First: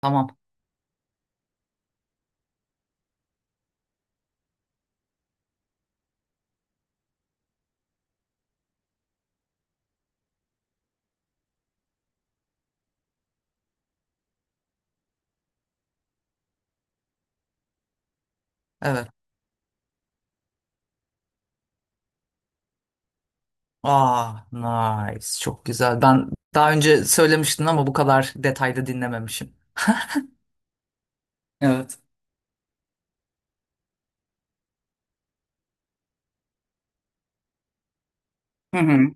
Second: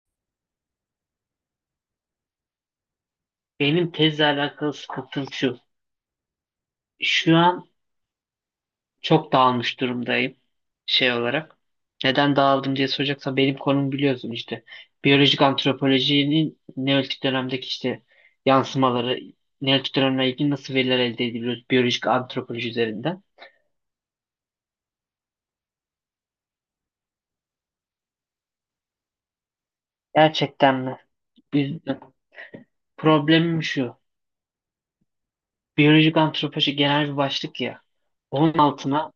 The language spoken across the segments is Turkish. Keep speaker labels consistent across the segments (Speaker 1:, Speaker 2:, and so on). Speaker 1: Tamam.
Speaker 2: Benim tezle alakalı sıkıntım şu. Şu an çok dağılmış durumdayım şey olarak. Neden dağıldım diye soracaksan benim konum biliyorsun işte. Biyolojik antropolojinin Neolitik dönemdeki işte
Speaker 1: Evet.
Speaker 2: yansımaları, Neolitik dönemle ilgili nasıl veriler elde ediliyoruz biyolojik antropoloji üzerinden.
Speaker 1: Aa, nice. Çok güzel. Ben daha önce söylemiştin ama bu kadar detayda dinlememişim.
Speaker 2: Gerçekten mi? Biz,
Speaker 1: Evet.
Speaker 2: Problemim şu. Biyolojik antropoloji genel bir başlık ya. Onun
Speaker 1: Hı
Speaker 2: altına
Speaker 1: hı.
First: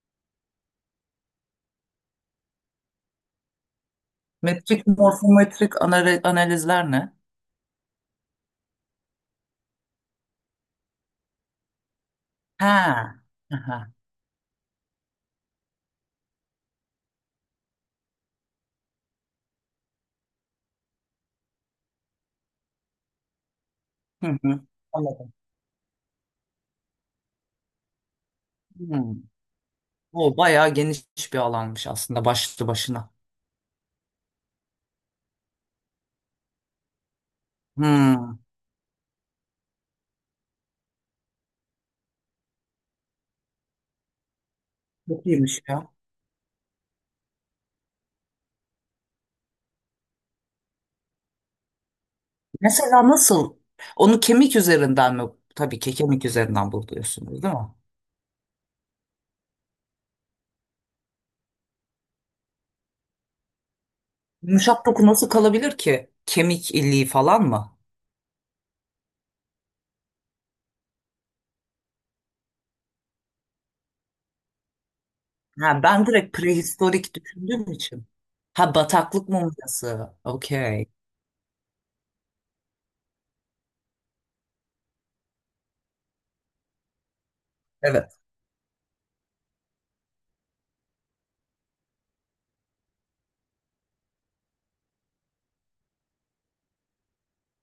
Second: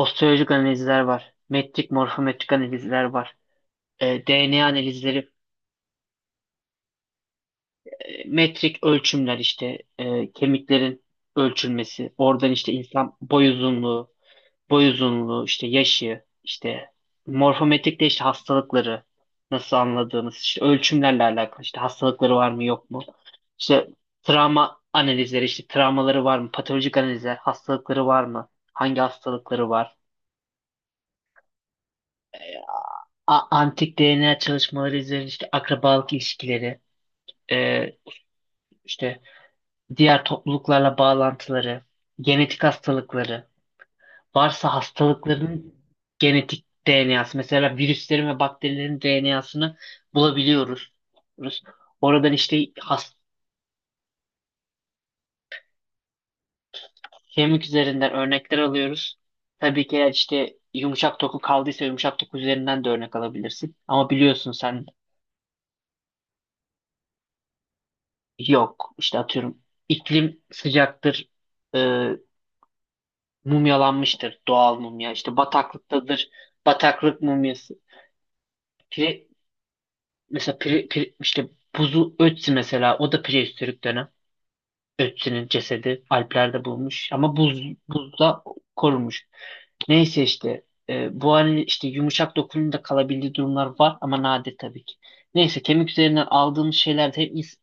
Speaker 2: osteolojik analizler var. Metrik, morfometrik analizler var. DNA
Speaker 1: Metrik,
Speaker 2: analizleri
Speaker 1: morfometrik analizler ne?
Speaker 2: metrik ölçümler işte kemiklerin ölçülmesi. Oradan işte insan
Speaker 1: Ha.
Speaker 2: boy
Speaker 1: Aha.
Speaker 2: uzunluğu, işte yaşı, işte morfometrik de işte hastalıkları nasıl anladığımız, işte ölçümlerle alakalı işte hastalıkları var mı yok mu? İşte
Speaker 1: Hı hı.
Speaker 2: travma
Speaker 1: Anladım.
Speaker 2: analizleri, işte travmaları var mı? Patolojik analizler, hastalıkları var mı? Hangi
Speaker 1: Hı.
Speaker 2: hastalıkları var?
Speaker 1: O bayağı geniş bir alanmış aslında başlı başına.
Speaker 2: Antik DNA çalışmaları üzerine işte akrabalık ilişkileri, e,
Speaker 1: Hı.
Speaker 2: işte diğer topluluklarla bağlantıları, genetik hastalıkları, varsa
Speaker 1: Çok iyiymiş
Speaker 2: hastalıkların
Speaker 1: ya.
Speaker 2: genetik DNA'sı, mesela virüslerin ve bakterilerin DNA'sını bulabiliyoruz. Oradan işte
Speaker 1: Mesela nasıl? Onu kemik üzerinden mi? Tabii ki kemik üzerinden buluyorsunuz, değil mi?
Speaker 2: kemik üzerinden örnekler alıyoruz. Tabii ki eğer işte yumuşak doku kaldıysa yumuşak doku üzerinden de örnek alabilirsin. Ama biliyorsun sen
Speaker 1: Yumuşak doku nasıl kalabilir ki? Kemik iliği falan mı?
Speaker 2: yok işte atıyorum iklim sıcaktır, e, mumyalanmıştır doğal mumya. İşte
Speaker 1: Ha, ben
Speaker 2: bataklıktadır,
Speaker 1: direkt prehistorik
Speaker 2: bataklık
Speaker 1: düşündüğüm
Speaker 2: mumyası.
Speaker 1: için. Ha,
Speaker 2: Pire-
Speaker 1: bataklık mumyası.
Speaker 2: Mesela
Speaker 1: Okey.
Speaker 2: işte buzu Ötzi mesela o da prehistorik dönem. Ötzi'nin cesedi Alplerde bulunmuş ama
Speaker 1: Evet.
Speaker 2: buzda korunmuş. Neyse işte bu halde işte yumuşak dokunumda kalabildiği durumlar var ama nadir tabii ki. Neyse kemik üzerinden aldığımız şeylerde hem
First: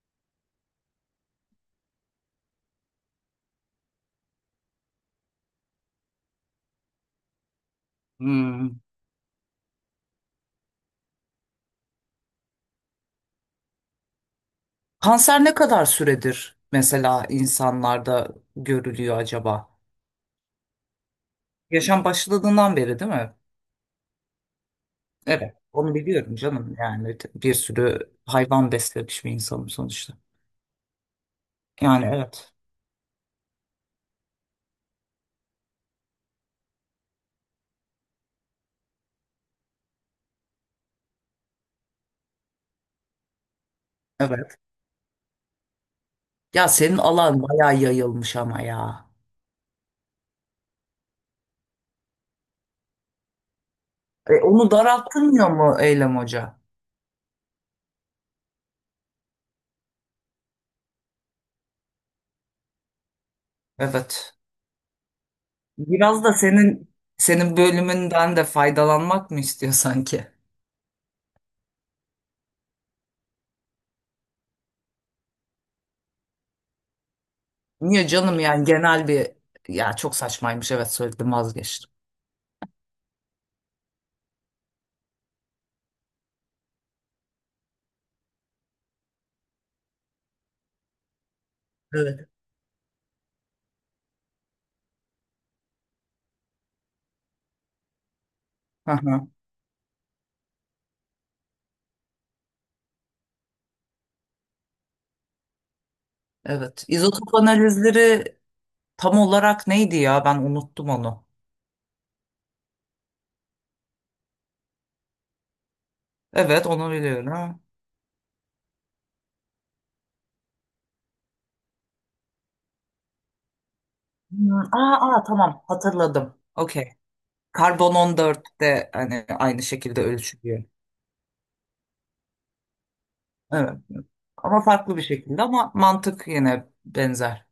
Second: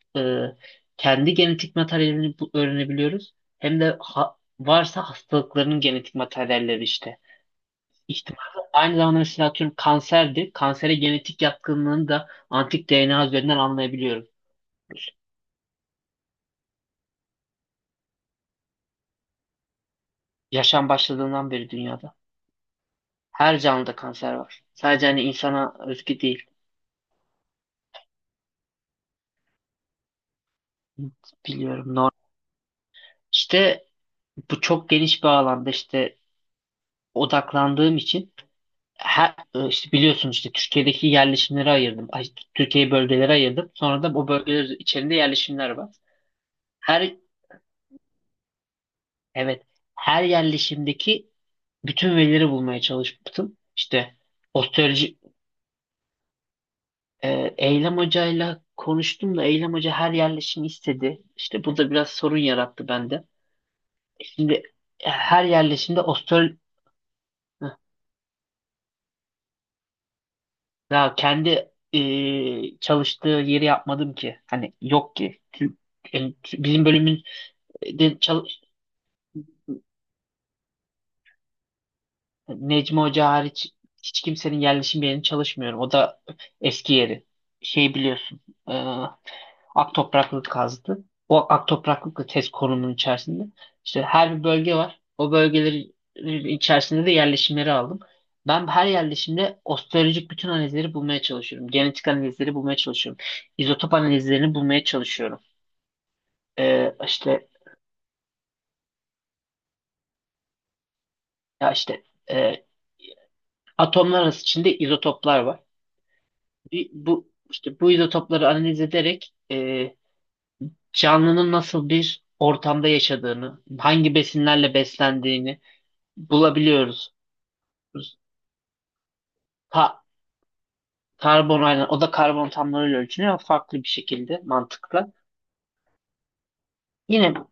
Speaker 2: e, kendi genetik materyalini öğrenebiliyoruz hem de varsa hastalıkların genetik materyalleri işte ihtimali.
Speaker 1: Hmm.
Speaker 2: Aynı zamanda mesela atıyorum kanserdi. Kansere genetik yatkınlığını da antik DNA üzerinden anlayabiliyoruz.
Speaker 1: Kanser ne kadar süredir mesela insanlarda görülüyor acaba?
Speaker 2: Yaşam başladığından beri
Speaker 1: Yaşam
Speaker 2: dünyada.
Speaker 1: başladığından beri değil mi?
Speaker 2: Her canlıda kanser var. Sadece hani
Speaker 1: Evet.
Speaker 2: insana
Speaker 1: Onu
Speaker 2: özgü
Speaker 1: biliyorum
Speaker 2: değil.
Speaker 1: canım. Yani bir sürü hayvan beslemiş bir insanım sonuçta.
Speaker 2: Biliyorum.
Speaker 1: Yani
Speaker 2: Normal.
Speaker 1: evet.
Speaker 2: İşte bu çok geniş bir alanda işte odaklandığım için işte biliyorsun işte Türkiye'deki yerleşimleri ayırdım. Ay, Türkiye'yi bölgelere ayırdım. Sonra da o
Speaker 1: Evet.
Speaker 2: bölgeler içerisinde yerleşimler var.
Speaker 1: Ya, senin
Speaker 2: Her
Speaker 1: alan bayağı yayılmış ama ya.
Speaker 2: evet, her yerleşimdeki bütün verileri bulmaya çalıştım. İşte
Speaker 1: E, onu
Speaker 2: osteoloji
Speaker 1: daraltılmıyor mu Eylem Hoca?
Speaker 2: Eylem Hoca'yla konuştum da Eylem Hoca her yerleşimi istedi. İşte bu da biraz sorun yarattı bende.
Speaker 1: Evet.
Speaker 2: Şimdi her yerleşimde
Speaker 1: Biraz da senin bölümünden de faydalanmak mı istiyor sanki?
Speaker 2: ya kendi çalıştığı yeri yapmadım ki. Hani yok ki. Yani Bizim bölümün
Speaker 1: Niye
Speaker 2: de
Speaker 1: canım,
Speaker 2: çalış
Speaker 1: yani genel bir ya, çok saçmaymış, evet söyledim, vazgeçtim.
Speaker 2: Necmi Hoca hariç hiç kimsenin yerleşim yerini çalışmıyorum. O da eski yeri. Şey biliyorsun. e, Ak topraklık kazdı. O ak topraklıkla
Speaker 1: Evet.
Speaker 2: test konumunun içerisinde işte her bir bölge var. O bölgelerin içerisinde de yerleşimleri aldım. Ben her
Speaker 1: Hı hı.
Speaker 2: yerleşimde osteolojik bütün analizleri bulmaya çalışıyorum. Genetik analizleri bulmaya çalışıyorum. İzotop analizlerini bulmaya çalışıyorum.
Speaker 1: Evet. İzotop
Speaker 2: İşte
Speaker 1: analizleri tam olarak neydi ya? Ben unuttum onu.
Speaker 2: ya işte e, atomlar arası içinde izotoplar var.
Speaker 1: Evet, onu biliyorum.
Speaker 2: Bu
Speaker 1: Ha.
Speaker 2: işte bu izotopları analiz ederek canlının nasıl bir ortamda yaşadığını, hangi
Speaker 1: Hmm.
Speaker 2: besinlerle
Speaker 1: Aa, aa,
Speaker 2: beslendiğini
Speaker 1: tamam hatırladım. Okey.
Speaker 2: bulabiliyoruz.
Speaker 1: Karbon 14'te hani aynı şekilde
Speaker 2: Ta-
Speaker 1: ölçülüyor.
Speaker 2: Karbon aynen o da karbon atomlarıyla ölçülüyor ama
Speaker 1: Evet.
Speaker 2: farklı bir şekilde
Speaker 1: Ama farklı bir
Speaker 2: mantıkla.
Speaker 1: şekilde, ama mantık yine
Speaker 2: Yine
Speaker 1: benzer.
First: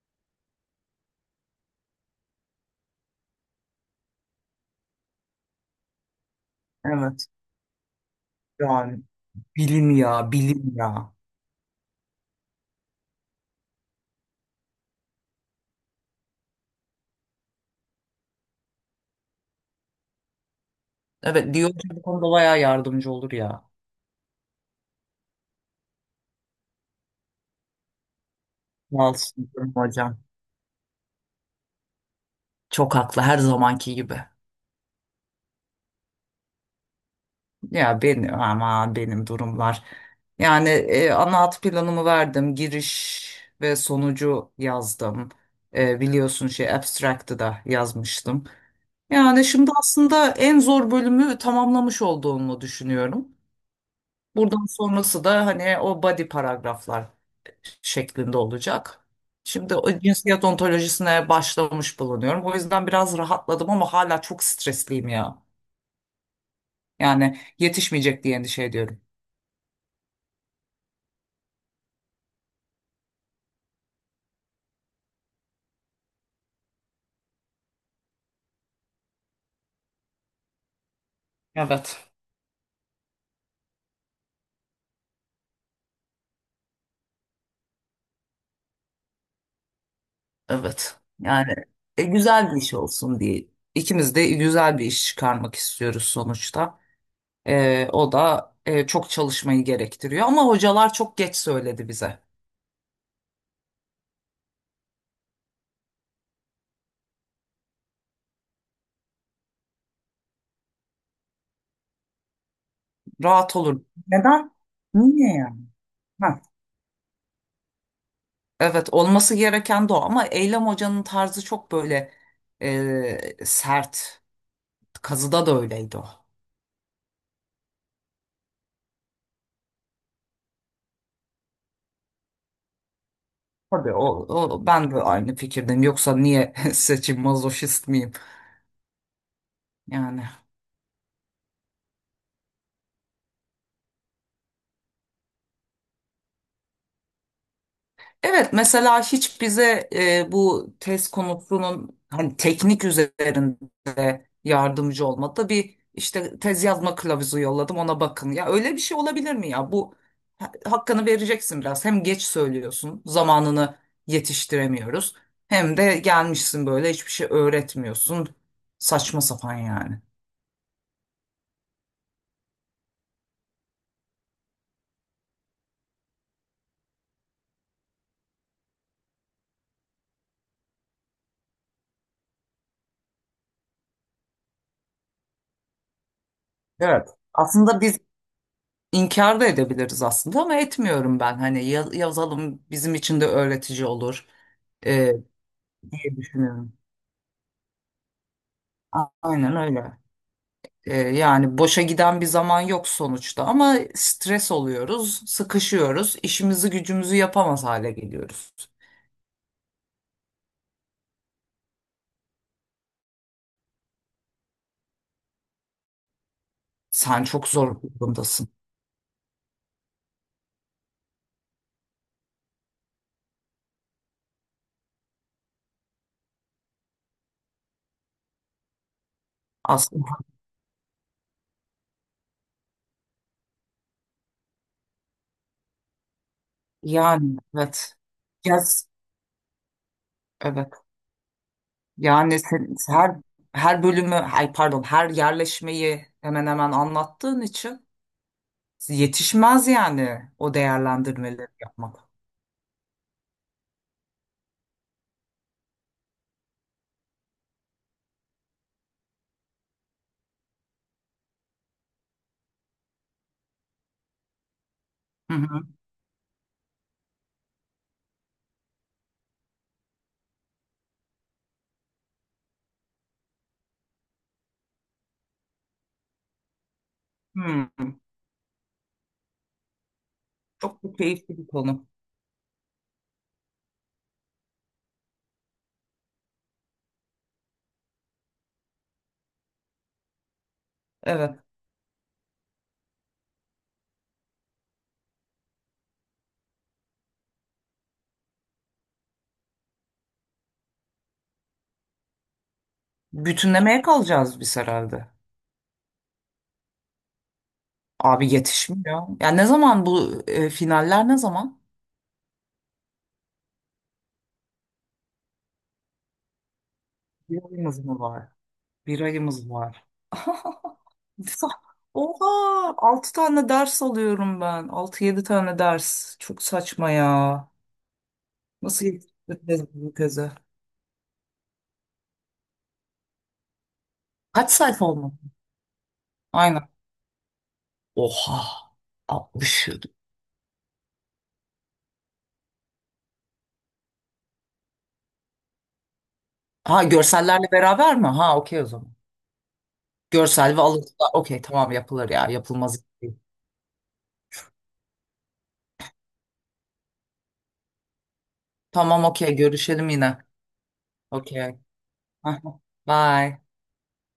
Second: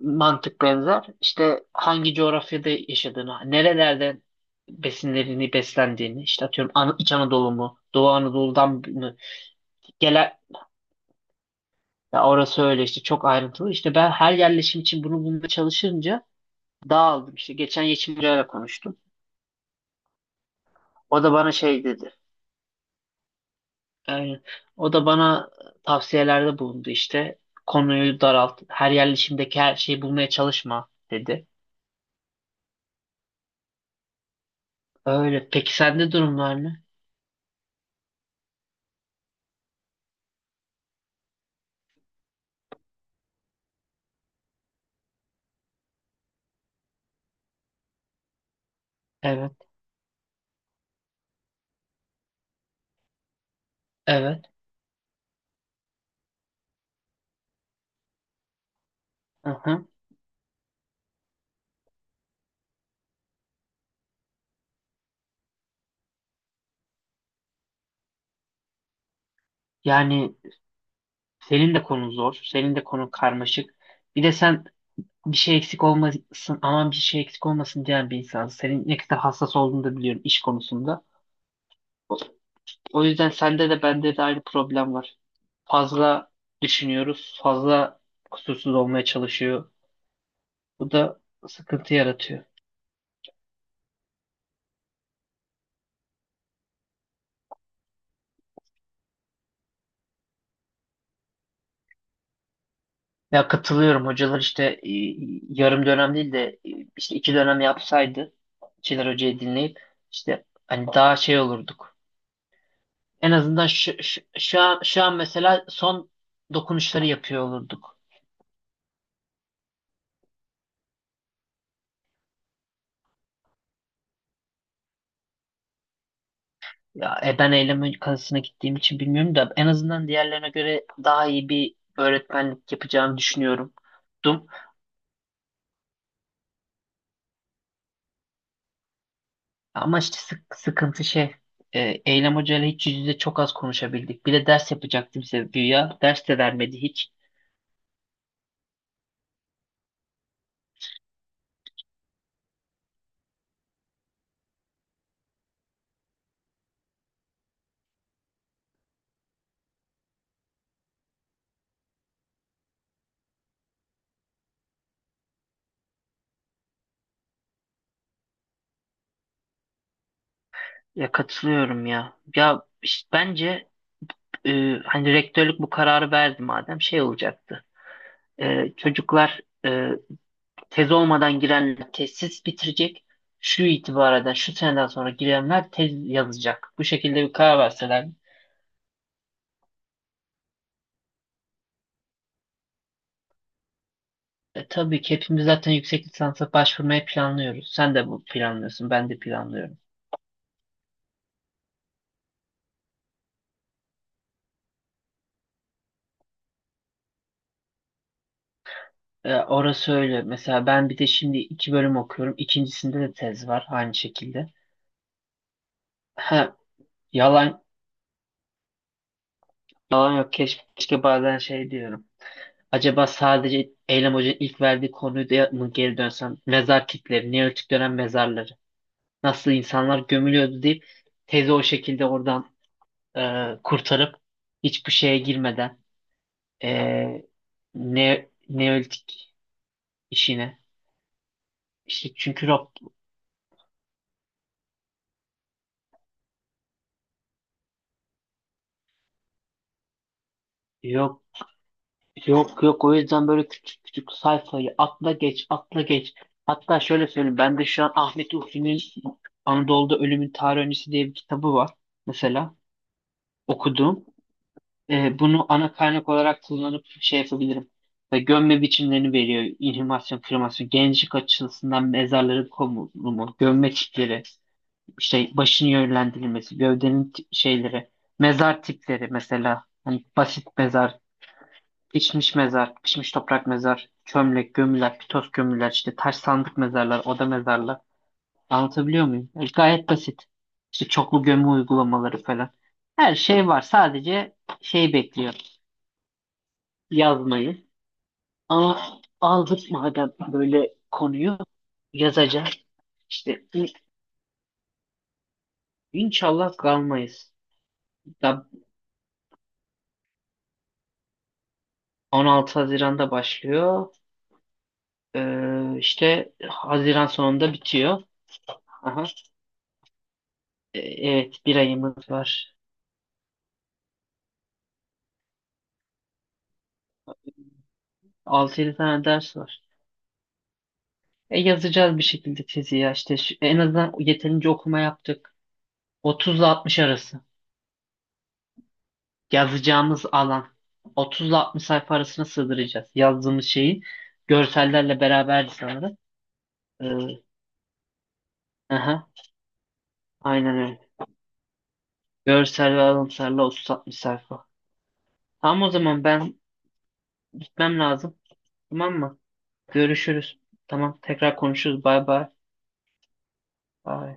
Speaker 2: mantık benzer. İşte hangi coğrafyada yaşadığını, nerelerde besinlerini beslendiğini, işte atıyorum İç
Speaker 1: Evet.
Speaker 2: Anadolu mu, Doğu Anadolu'dan
Speaker 1: Yani
Speaker 2: mı
Speaker 1: bilim
Speaker 2: gelen
Speaker 1: ya, bilim ya.
Speaker 2: ya orası öyle işte çok ayrıntılı. İşte ben her yerleşim için bunu bulmaya çalışınca dağıldım. İşte geçen Yeşimcay'la konuştum. O da bana
Speaker 1: Evet, diyor
Speaker 2: şey
Speaker 1: hocam, bu
Speaker 2: dedi.
Speaker 1: konuda bayağı yardımcı olur ya.
Speaker 2: Aynen. O da bana tavsiyelerde bulundu işte. Konuyu daralt, her
Speaker 1: Sağ olsun
Speaker 2: yerleşimdeki
Speaker 1: canım
Speaker 2: her şeyi
Speaker 1: hocam.
Speaker 2: bulmaya çalışma dedi.
Speaker 1: Çok haklı her zamanki gibi.
Speaker 2: Öyle. Peki sende durumlar ne?
Speaker 1: Ya benim, ama benim durumlar. Yani ana hat planımı verdim. Giriş ve sonucu yazdım. Biliyorsun şey abstract'ı da yazmıştım. Yani
Speaker 2: Evet,
Speaker 1: şimdi aslında en zor bölümü tamamlamış olduğumu düşünüyorum.
Speaker 2: evet.
Speaker 1: Buradan sonrası da hani o body paragraflar şeklinde olacak. Şimdi
Speaker 2: Aha.
Speaker 1: o cinsiyet ontolojisine başlamış bulunuyorum. O yüzden biraz rahatladım ama hala çok stresliyim ya. Yani yetişmeyecek diye endişe ediyorum.
Speaker 2: Yani senin de konun zor, senin de konun karmaşık. Bir de sen bir şey eksik olmasın, aman bir şey eksik olmasın diyen bir insansın. Senin ne kadar hassas olduğunu da biliyorum iş konusunda.
Speaker 1: Evet.
Speaker 2: O, O yüzden sende de bende de aynı problem var. Fazla düşünüyoruz, fazla kusursuz olmaya çalışıyor. Bu
Speaker 1: Evet.
Speaker 2: da
Speaker 1: Yani,
Speaker 2: sıkıntı yaratıyor.
Speaker 1: güzel bir iş olsun diye. İkimiz de güzel bir iş çıkarmak istiyoruz sonuçta. O da, çok çalışmayı gerektiriyor. Ama hocalar çok geç söyledi bize.
Speaker 2: Ya katılıyorum hocalar işte yarım dönem değil de işte 2 dönem yapsaydı Çınar Hoca'yı dinleyip işte hani daha şey olurduk. En
Speaker 1: Rahat
Speaker 2: azından
Speaker 1: olur. Neden?
Speaker 2: şu an
Speaker 1: Niye yani?
Speaker 2: mesela son
Speaker 1: Ha,
Speaker 2: dokunuşları yapıyor olurduk.
Speaker 1: evet, olması gereken de o, ama Eylem Hoca'nın tarzı çok böyle, sert. Kazıda da öyleydi o.
Speaker 2: Ya ben Eylem kazasına gittiğim için bilmiyorum da en azından diğerlerine göre daha iyi bir öğretmenlik yapacağımı düşünüyorum.
Speaker 1: Tabii o, ben de aynı fikirdim. Yoksa niye seçim mazoşist miyim?
Speaker 2: Ama işte
Speaker 1: Yani.
Speaker 2: sıkıntı şey. e, Eylem Hoca ile hiç yüz yüze çok az konuşabildik. Bir de ders yapacaktım bize güya. Ders de vermedi hiç.
Speaker 1: Evet, mesela hiç bize, bu tez konusunun hani teknik üzerinde yardımcı olmadı. Bir işte tez yazma kılavuzu yolladım ona, bakın. Ya öyle bir şey olabilir mi ya? Bu hakkını vereceksin biraz. Hem geç söylüyorsun, zamanını yetiştiremiyoruz. Hem de gelmişsin böyle hiçbir şey öğretmiyorsun. Saçma sapan yani.
Speaker 2: Ya katılıyorum ya. Ya işte bence e, hani rektörlük bu kararı verdi madem şey olacaktı. Çocuklar tez olmadan girenler tezsiz bitirecek. Şu itibareden şu seneden sonra girenler tez yazacak. Bu
Speaker 1: Evet.
Speaker 2: şekilde bir karar
Speaker 1: Aslında biz
Speaker 2: verseler.
Speaker 1: İnkar da edebiliriz aslında, ama etmiyorum ben. Hani yazalım, bizim için de öğretici olur,
Speaker 2: Tabii
Speaker 1: e,
Speaker 2: ki hepimiz zaten yüksek
Speaker 1: diye
Speaker 2: lisansa
Speaker 1: düşünüyorum.
Speaker 2: başvurmayı planlıyoruz. Sen de bu planlıyorsun, ben de
Speaker 1: Aynen
Speaker 2: planlıyorum.
Speaker 1: öyle. Yani boşa giden bir zaman yok sonuçta, ama stres oluyoruz, sıkışıyoruz, işimizi gücümüzü yapamaz hale geliyoruz.
Speaker 2: Orası öyle. Mesela ben bir de şimdi 2 bölüm okuyorum. İkincisinde de tez var aynı şekilde. Ha,
Speaker 1: Sen çok
Speaker 2: yalan
Speaker 1: zor bir durumdasın
Speaker 2: yalan yok. Keşke, bazen şey diyorum. Acaba sadece Eylem Hoca'nın ilk verdiği konuyu da mı geri dönsem? Mezar kitleri, Neolitik dönem mezarları. Nasıl insanlar
Speaker 1: aslında.
Speaker 2: gömülüyordu deyip tezi o şekilde oradan kurtarıp hiçbir şeye girmeden e,
Speaker 1: Yani evet. Yes,
Speaker 2: Neolitik işine.
Speaker 1: evet.
Speaker 2: İşte
Speaker 1: Yani
Speaker 2: çünkü Rob,
Speaker 1: sen, her bölümü, ay pardon, her yerleşmeyi hemen hemen anlattığın için. Yetişmez yani o
Speaker 2: yok
Speaker 1: değerlendirmeleri yapmak.
Speaker 2: Yok yok, o yüzden böyle küçük küçük sayfayı atla geç atla geç. Hatta şöyle söyleyeyim ben de şu an Ahmet Urfi'nin Anadolu'da Ölümün Tarih Öncesi diye bir kitabı var mesela okudum.
Speaker 1: Hı
Speaker 2: Bunu
Speaker 1: hı.
Speaker 2: ana kaynak olarak kullanıp şey yapabilirim. Ve gömme biçimlerini veriyor. İnhumasyon, kremasyon, gençlik açısından mezarların konulumu, gömme tipleri, işte başın yönlendirilmesi, gövdenin
Speaker 1: Hı.
Speaker 2: şeyleri, mezar tipleri mesela. Hani basit
Speaker 1: Çok da
Speaker 2: mezar,
Speaker 1: keyifli bir konu.
Speaker 2: pişmiş mezar, pişmiş toprak mezar, çömlek, gömüler, pitoz gömüler, işte taş sandık mezarlar, oda mezarlar. Anlatabiliyor muyum? Gayet basit. İşte çoklu
Speaker 1: Evet.
Speaker 2: gömü uygulamaları falan. Her şey var. Sadece şey bekliyor. Yazmayı. Ama aldık madem böyle konuyu yazacağız. İşte
Speaker 1: Bütünlemeye kalacağız biz herhalde.
Speaker 2: inşallah kalmayız.
Speaker 1: Abi
Speaker 2: Da
Speaker 1: yetişmiyor. Ya ne zaman bu, finaller ne zaman?
Speaker 2: 16 Haziran'da başlıyor. İşte Haziran
Speaker 1: Bir
Speaker 2: sonunda
Speaker 1: ayımız mı
Speaker 2: bitiyor.
Speaker 1: var? Bir
Speaker 2: Aha.
Speaker 1: ayımız var.
Speaker 2: Evet, bir ayımız var.
Speaker 1: Oha! Altı tane ders alıyorum ben. Altı yedi tane ders. Çok saçma ya.
Speaker 2: 6-7
Speaker 1: Nasıl
Speaker 2: tane ders var.
Speaker 1: yetiştireceğiz bu teze?
Speaker 2: Yazacağız bir şekilde tezi ya işte en azından yeterince
Speaker 1: Kaç
Speaker 2: okuma
Speaker 1: sayfa olmalı?
Speaker 2: yaptık. 30 ile
Speaker 1: Aynen.
Speaker 2: 60 arası
Speaker 1: Oha! 60.
Speaker 2: yazacağımız alan 30 ile 60 sayfa arasına sığdıracağız. Yazdığımız şeyi görsellerle beraberdi sanırım.
Speaker 1: Ha,
Speaker 2: Ee,
Speaker 1: görsellerle beraber mi? Ha okey, o zaman.
Speaker 2: aha, aynen
Speaker 1: Görsel ve
Speaker 2: öyle.
Speaker 1: alıntılar da okey, tamam, yapılır ya,
Speaker 2: Görsel ve
Speaker 1: yapılmaz değil.
Speaker 2: alıntılarla 30-60 sayfa. Tamam o zaman ben gitmem lazım. Tamam
Speaker 1: Tamam
Speaker 2: mı?
Speaker 1: okey, görüşelim yine.
Speaker 2: Görüşürüz. Tamam tekrar
Speaker 1: Okey.
Speaker 2: konuşuruz. Bay bay.
Speaker 1: Bye.
Speaker 2: Bay.